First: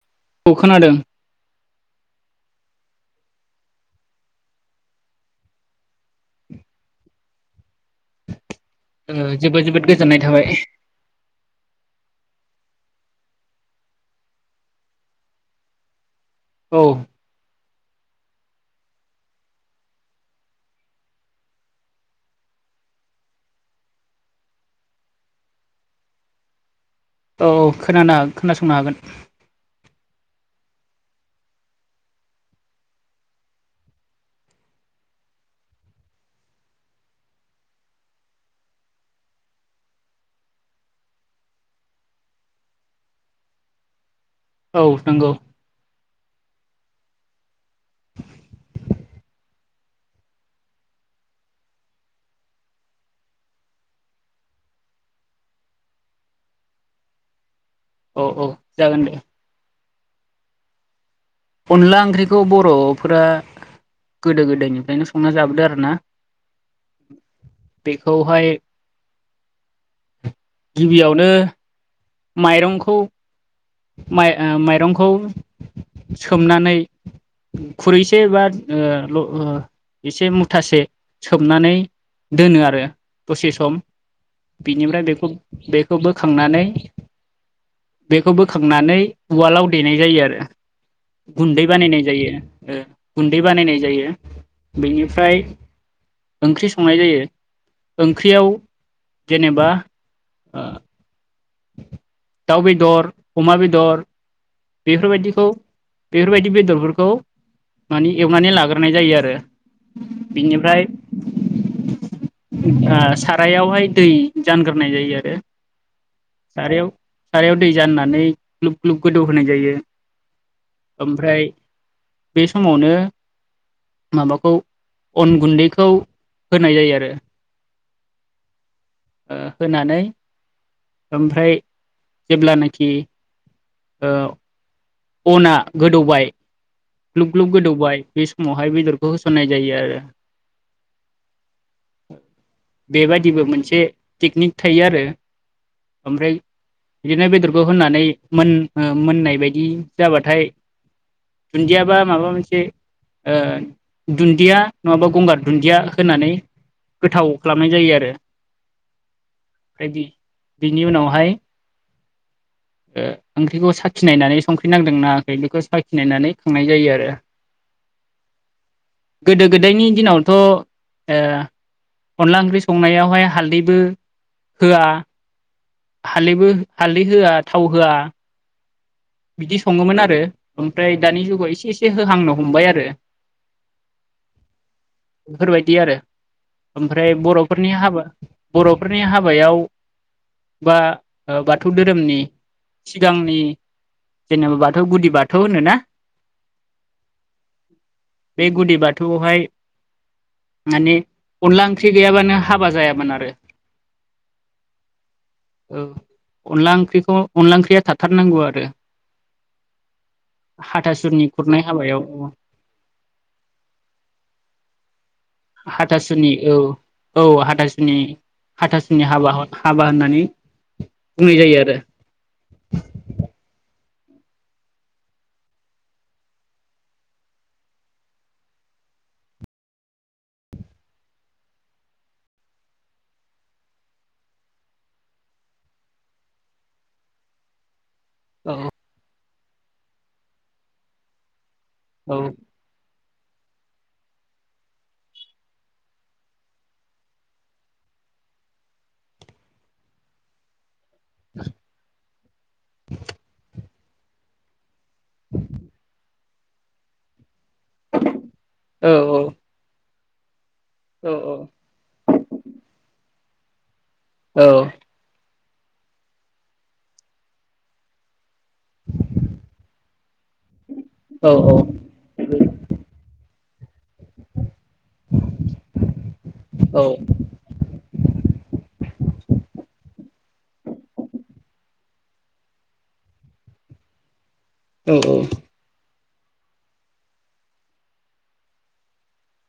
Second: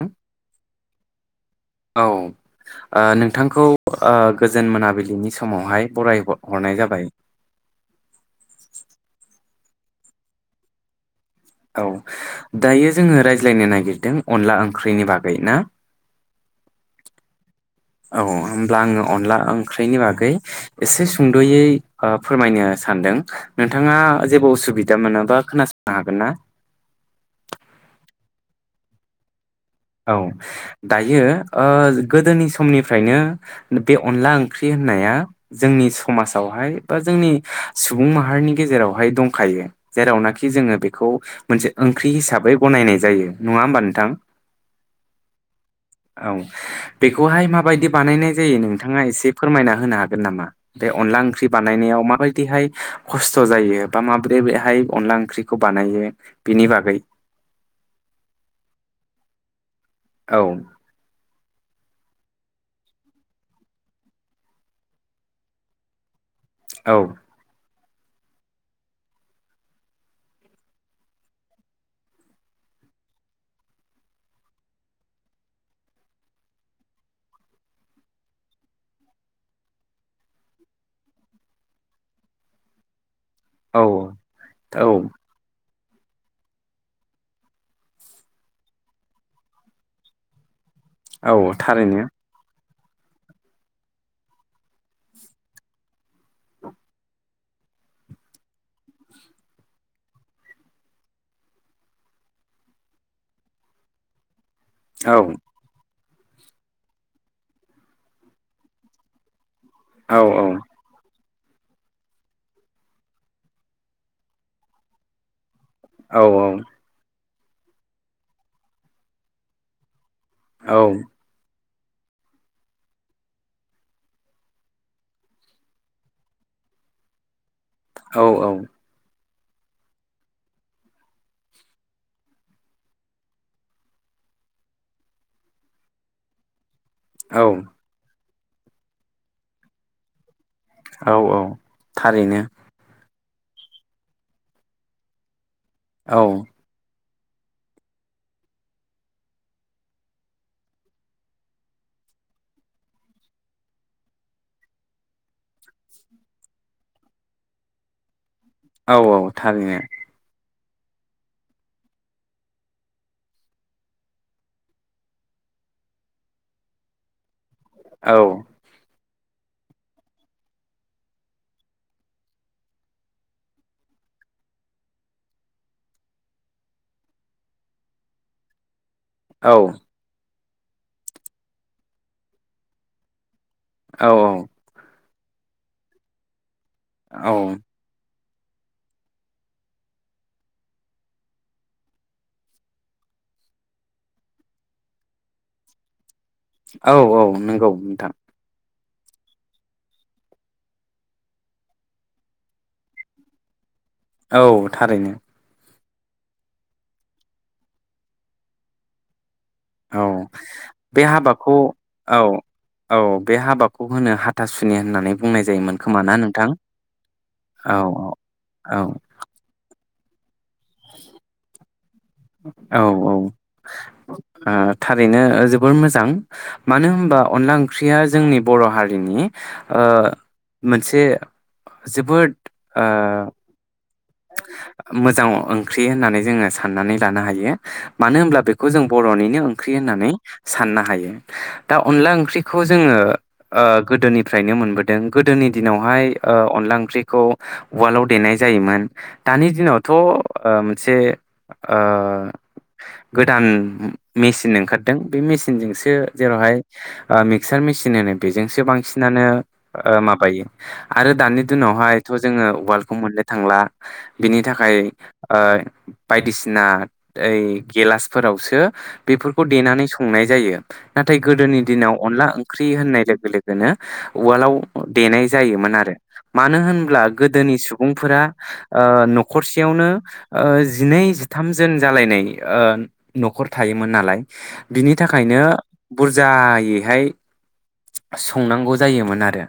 औ खौ खोनादों। ओ नोंथांखौ ओ गोजोन मोनाबिलिनि समावहाय बराय ह-हरनाय जाबाय। जोबोद जोबोद गोजोननाय थाबाय। औ दायो जोङो रायज्लायनो नागिरदों अनला ओंख्रिनि बागै ना? औ। औ होमब्ला आङो अनला ओंख्रिनि बागै एसे सुंदयै ओ फोरमायनो सानदों नोंथाङा जेबो असुबिदा मोनोबा खोनासंनो हागोन ना? औ औ खोनानो खोनासंनो हागोन। औ दायो ओ गोदोनि समनिफ्रायनो बे अनला ओंख्रि होननाया जोंनि समाजावहाय बा जोंनि सुबुं माहारिनि गेजेरावहाय दंखायो जेरावनाखि जोङो बेखौ मोनसे ओंख्रि हिसाबै गनायनाय जायो नङा होमबा नोंथां? औ नंगौ। औ बेखौहाय माबायदि बानायनाय जायो नोंथाङा एसे फोरमायना होनो हागोन नामा बे अनला ओंख्रि बानायनायाव माबायदिहाय खस्थ जायो बा माब्रैहाय अनला ओंख्रिखौ बानायो बेनि बागै। औ औ जागोन दे। औ। अनला ओंख्रिखौ बर'फोरा गोदो गोदायनिफ्रायनो संना जाबोदो आरो ना। औ बेखौहाय गिबियावनो माइरंखौ माइ-माइरंखौ सोमनानै खुरैसे बा ओ ल एसे मुथासे सोमनानै दोनो आरो। दसे सम औ औ बिनिफ्राय बेखौ बे खौ बोखांनानै बे बेखौ बोखांनानै उवालाव देनाय जायो आरो। औ गुन्दै थारैनो बानायनाय जायो। ओ गुन्दै बानायनाय जायो बेनिफ्राय ओंख्रि संनाय जायो ओंख्रियाव जेनेबा ओ दाउ बेदर अमा बेदर औ बेफोरबायदिखौ बेफोरबायदि बेदरफोरखौ माने एवनानै लाग्रोनाय जायो आरो। औ औ बिनिफ्राय आह सारायावहाय दै जानग्रोनाय जायो आरो। औ औ सारायाव सारायाव दै जाननानै ग्लुब ग्लुब गोदौ होनाय जायो। औ ओमफ्राय बे समावनो माबाखौ अन गुन्दैखौ होनाय जायो आरो। औ औ होनानै ओमफ्राय जेब्लानोखि ओ अना गोदौबाय ग्लुुब औ ग्लुुब गोदौबाय बे समावहाय बेदरखौ होसननाय जायो आरो। औ औ थारैनो। जेबो मोनसे टेकनिक थायो आरो। औ ओमफ्राय बिदिनो बेदरखौ होनानै मोन-मोननाय बायदि जाबाथाय दुन्दियाबा माबा मोनसे ओ दुन्दिया नङाबा गंगार दुन्दिया होनानै गोथाव खालामनाय जायो आरो। औ औ थारैनो। ओमफ्राय बि बिनि उनावहाय ओ ओंख्रिखौ साखिनायनानै संख्रि नांदों नाङाखै बेखौ साखिनायनानै खांनाय जायो आरो। औ गोदो गोदायनि दिनावथ' ओ अनला ओंख्रि संनायावहाय हालदैबो होआ हालदैबो हालदै होआ थाव होआ औ बिदि सङोमोन आरो। ओमफ्राय दानि जुगाव एसे एसे होहांनो हमबाय आरो। औ औ बेफोरबायदि आरो। ओमफ्राय बर'फोरनि हाबा। बर'फोरनि हाबायाव बा बाथौ धोरोमनि सिगांनि जेनेबा बाथौ गुदि बाथौ होनोना? औ औ नंगौ नोंथां। बे गुदि बाथौआवहाय माने अनला ओंख्रि गैयाबानो हाबा जायामोन आरो। औ थारैनो। औ अनला ओंख्रिखौ अनला ओंख्रिया थाथारनांगौ आरो। औ बे हाथासुनि हाबाखौ खुरनाय हाबायाव औ औ बे हाबाखौ होनो हाथासुनि होननानै बुंनाय जायोमोन खोमा ना हाथासुनि नोंथां औ औ हाथासुनि औ हाथासुनि हाबाहर हाबा होनना [unintelligible] बुंङि जायो आरो। औ औ ओ थारैनो जोबोर मोजां मानो होमबा अनला ओंख्रिया जोंनि बर' हारिनि ओ मोनसे जोबोद ओ मोजां ओंख्रि होननानै जोङो साननानै लानो हायो। मानो होमब्ला बेखौ आरो जों बर'निनो ख्रि होननानै साननो हायो। दा अनला औ ओंख्रिखौ जोङो ओ गोदोनिफ्रायनो मोनबोदों गोदोनि दिनावहाय ओ अनला ओंख्रिखौ उवालाव देनाय जायोमोन। दानि दिनावथ ओम से ओ गोदान मेसिन ओंखार दों बि मिसिनजोंसो जेरावहाय ओ मिक्सार मिसिन होनो बेजोंसो औ बांसिनानो ओ ओ माबायो। आरो औ दानि दुनावहायथ जोङो उवालखौ मोननो थांला। बिनि औ थाखाय। ओ बायदिसिना ओइ गिलासफोरावसो दो बेफोरखौ देनानै संनाय जायो नाथाय औ गोदोनि दिनाव अनला ओंख्रि होननाय लोगो लोगोनो उवालाव देनाय जायोमोन आरो मानो होनब्ला गोदोनि सुबुंफोरा ओ नख'रसेयावनो ओ जिनै जिथामजोन जालायनाय ओ नख'र थायोमोन नालाय बिनि थाखायनो औ बुरजायैहाय संनांगौ जायोमोन आरो।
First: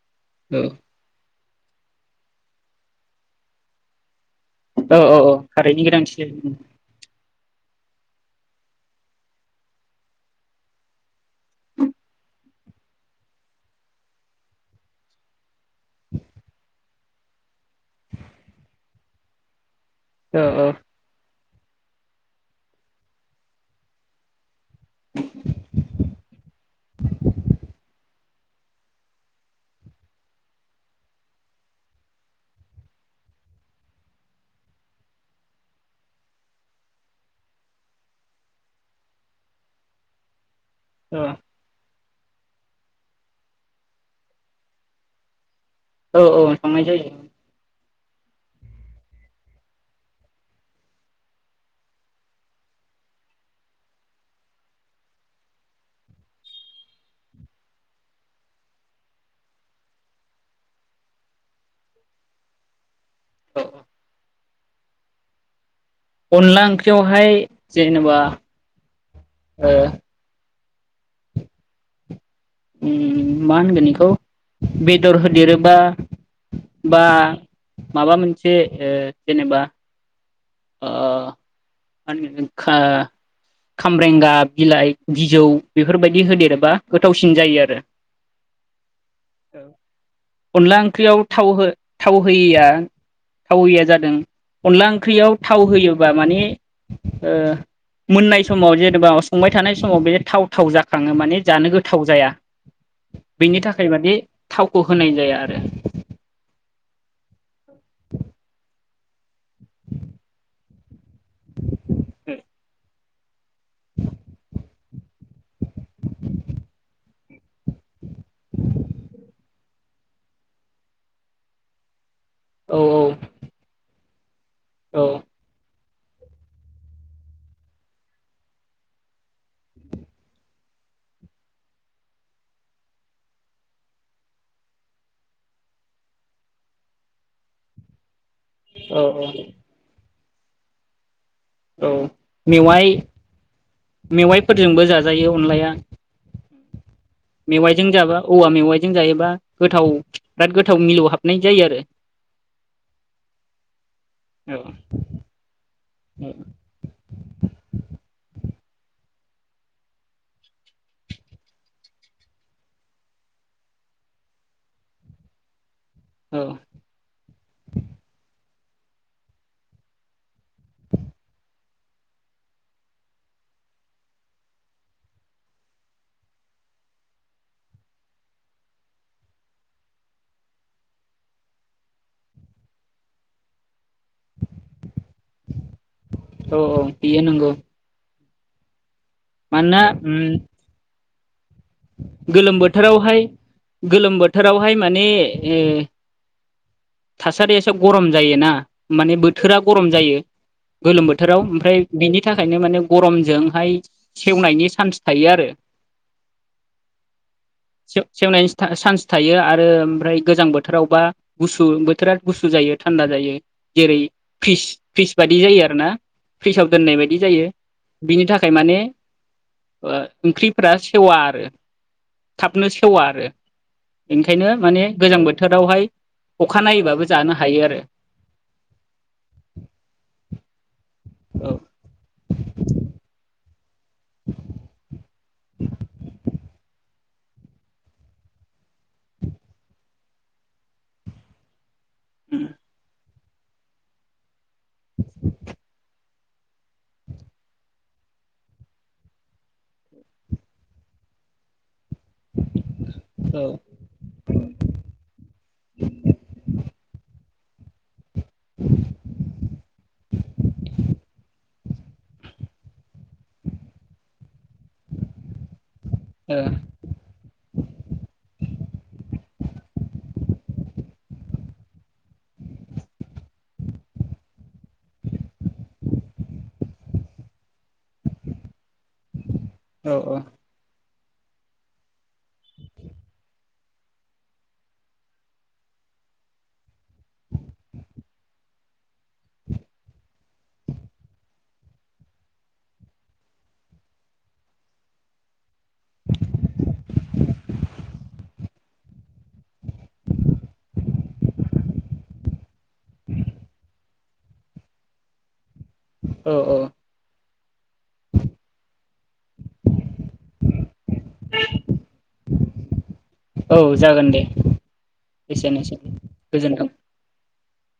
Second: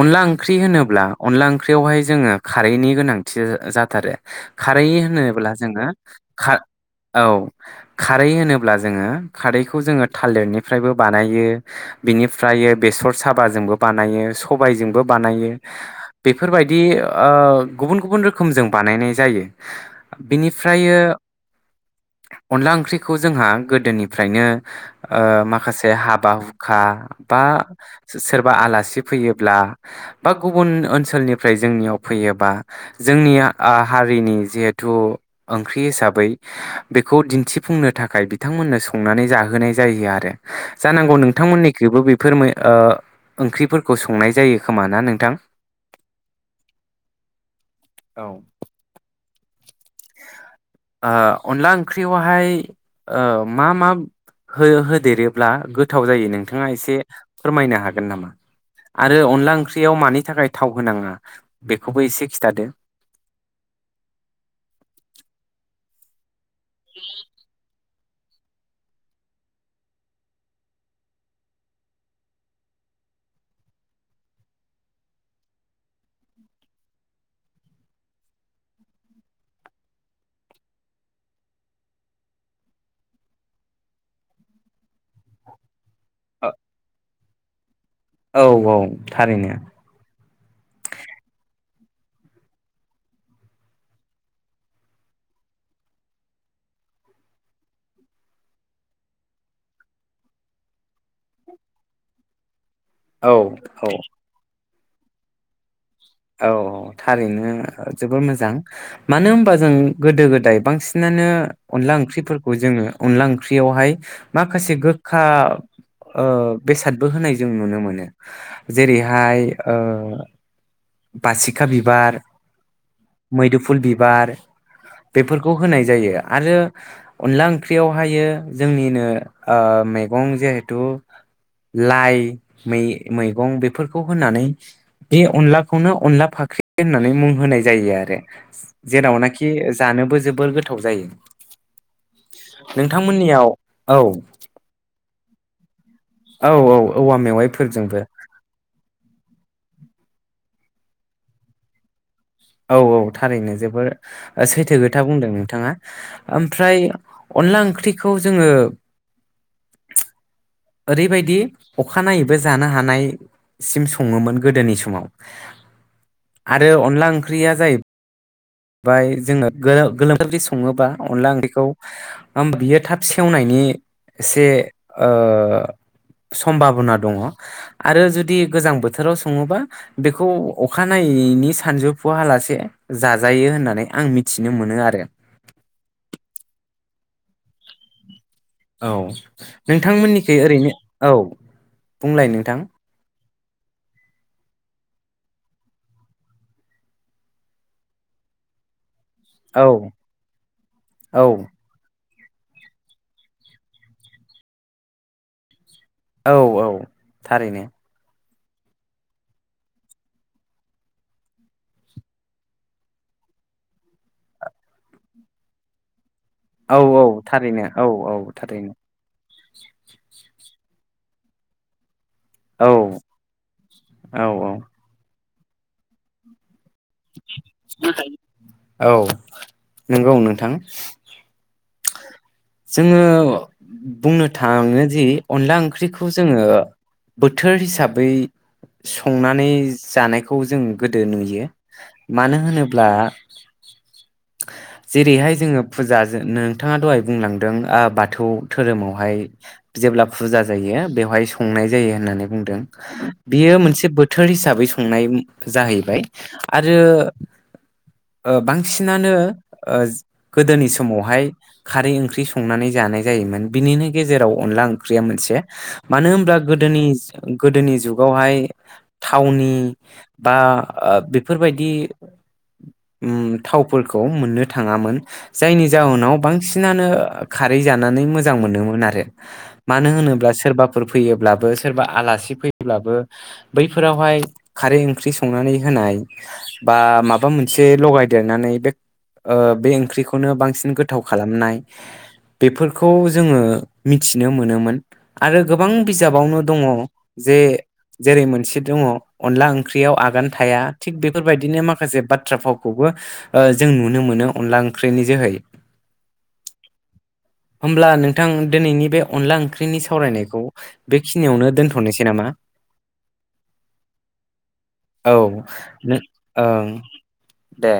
अनला ओंख्रि होनोब्ला अनला ओं ख्रियावहाय जोङो खारैनि गोनांथि जाथारो। खारै ओ ओ ओ होनोब्ला जोङो खारैनि गोनांथि जायो खा उम। औ खारै होनोब्ला जोङो खारैखौ जोङो थालिरनिफ्रायबो बानायो बिनिफ्रायो बेसर साबाजोंबो बानायो सबायजोंबो बानायो बेफोरबायदि ओ गुबुन गुबुन रो खोमजों बानायनाय जायो। औ बिनिफ्रायो अनला ओंख्रिखौ जोंहा गोदोनिफ्रायनो ओ माखासे हाबा हुखा बा सोरबा आलासि फैयोब्ला बा गुबुन ओनसोलनिफ्राय जोंनियाव फैयोबा जोंनिया ओ हारिनि जेहेथु ओंख्रि हिसाबै बेखौ दिन्थिफुंनो थाखाय बिथांमोननो संनानै जाहोनाय जायो आरो। जानांगौ औ नोंथांमोननिखैबो बे [unintelligible] फोर ओंख्रिफोरखौ संनाय जायो खोमा ना नोंथां। औ औ संनाय जायो ओं। औ। ओ अनला ओंख्रियावहाय ओ मा मा हो होदेरोब्ला गोथाव जायो नोंथाङा एसे फोरमायनो हागोन नामा आरो अनला ओंख्रियाव मानि थाखाय थाव होनाङा बेखौबो एसे खिन्थादो। औ औ। अनला ओंख्रियावहाय जेनेबा ओ। उम मा होनगोन बेखौ बेदर होदेरोबा बा माबा मोनसे ओ जेनेबा ओ मा होनगोन खामब्रेंगा बिलाइ बिजौ बेफोरबायदि होदेरोबा गोथाव सिन जायो आरो। औ औ थारैनो अनला ओंख्रियाव थाव हो थाव होयैया थाव होयैआ जादों अनला ओंख्रियाव थाव होयोबा माने ओ मोननाय समाव जेनेबा संबाय थानाय समाव बे थाव थाव जाखाङो माने जानो गोथाव जाया। औ बेनि थाखाय औ माने थाव खौ होनाय जाया आरो। अ औ थारैनो जोबोर मोजां मानो होनबा जों गोदो गोदाय बांसिन बिसिनानो अनला ओंख्रिफोरखौ जोङो अनला ओंख्रियावहाय माखासे गोखा बेसादबो होनाय जों नुनो मोनो। जेरैहाय [inaudible] बासिखा बिबार औ मैदुफुल बि बार औ बेफोरखौ होनाय जायो आरो अनला ओंख्रियावहाय जोंनिनो मैगं जिहेथु लाइ मैगं बेफोरखौ होनानै बे अनला बेखौनो अनला फाख्रि होननानै मुं होनाय जायो आरो औ जेरावनाखि जानोबो जोब जोबोर गोथाव जायो औ मेवाइ नोंथांमोननियाव औ मेवाइफोरजोंबो जा जायो अनलाया औ औ औवा मेवाइजों मेवाइफोरजोंबो जाबा औवा मेवाइजों जायोबा गोथाव बिराद गोथाव मिलौ हाबनाय जायो आरो औ औ थारैनो जोबोर औ सैथो खोथा बुंदों नोंथाङा ओमफ्राय अनला ओंख्रिखौ जोङो ओरैबायदि अखानायैबो जानो हानायसिम सङोमोन गोदोनि समाव औ आरो अनला ओंख्रिया जाहैबाय ओमफ्राय जोङो गोलोम बोथोर जुदि सङोबा अनला ओंख्रिखौ बियो थाब सेवनायनि एसे समभाबना दङ आरो जुदि गोजां बोथोराव सङोबा बेखौ अखानायैनायनि सानजौफुालासे जाजोब नाजायो होननानै आं मिथिनो मोनो आरो औ औ बेयो नंगौ औ मानोना नोंथांमोननिखि उम ओरैनो औ बुंलाय नोंथां गोलोम बोथोरावहाय गोलोम बोथोरावहाय माने ए थासारियासो गरम जायोना माने बोथोरा औ गरम जायो गोलोम औ बोथोराव ओमफ्राय बिनि बिनि थाखायनो माने गरमजोंहाय सेवनायनि चान्स थायो आरो औ औ थारैनो। सेवनायनि चान्स थायो आरो ओमफ्राय गोजां बोथोरावबा गुसु बोथोरा गुसु जायो थान्दा जायो जेरै फ्रिस फ्रिस बादि जायो आरो ना फ्रिजाव औ दोननाय औ बायदि जायो थारैनो औ औ बिनि थाखाय थारैनो माने ओंख्रि फोर सेवा आरो औ थाबनो सेवा आरो औ ओंखायनो माने गोजां बोथोर बोथोरावहाय अखानायोबा औ नंगौ नोंथां औ जोङो बुंनो थाङोदि अनला ओंख्रिखौ जोङो बोथोर हिसाबै संनानै जानायखौ जों गोदो नुयो। मानो होनोब्ला [inaudible] जेरैहाय जोङो फुजा नोंथाङा दहाय बुंलां बाथौ धोरोमावहाय जेब्ला फुजा बेवहाय़ संनाय जायो होननानै बुंदों। औ बियो मोनसे बोथोर हिसाबै संनाय जाहैबाय आरो ओ बांसिनानो ओ गोदोनि समावहाय खारै ओंख्रि सं संनानै जानाय जायोमोन। बिनिनो गेजेराव अनला ओंख्रिया मोनसे मानो होनब्ला गोदोनि गोदोनि जुगावहाय थावनि बा बेफोरबायदि उम थावफोरखौ मोननो थाङामोन जायनि जाहोनाव बांसिनानो खारै जानानै मोजां मोनोमोन आरो। मानो औ होनोब्ला सोरबा फोरफोर फैयोब्लाबो सोरबा आलासि फैयोब्लाबो बैफोरावहाय खारै ओंख्रि संनानै होनाय बा माबा मोनसे लगायदेरनानै बे ओ बे ओंख्रिखौनो बांसिन गोथाव खालामनाय बेफोरखौ जोंङो मिथिनो मोनोमोन आरो गोबां बिजाबावनो दंङ जे जेरै मोनसे दंङ अनला ओंख्रियाव आगान थाया थिग बेफोरबायदिनो माखासे बाथ्रा फावखौबो जों नुनो मोनो अनला ओंख्रिनि जोहै ओ ओ होमब्ला नोंथां दिनैनि बे अनला ओंख्रिनि सावरायनायखौ बेखिनियावनो दोन्थ'नोसै नामा? औ जागोन दे औ एसेनोसै उम नों ओं गोजोनथों। दे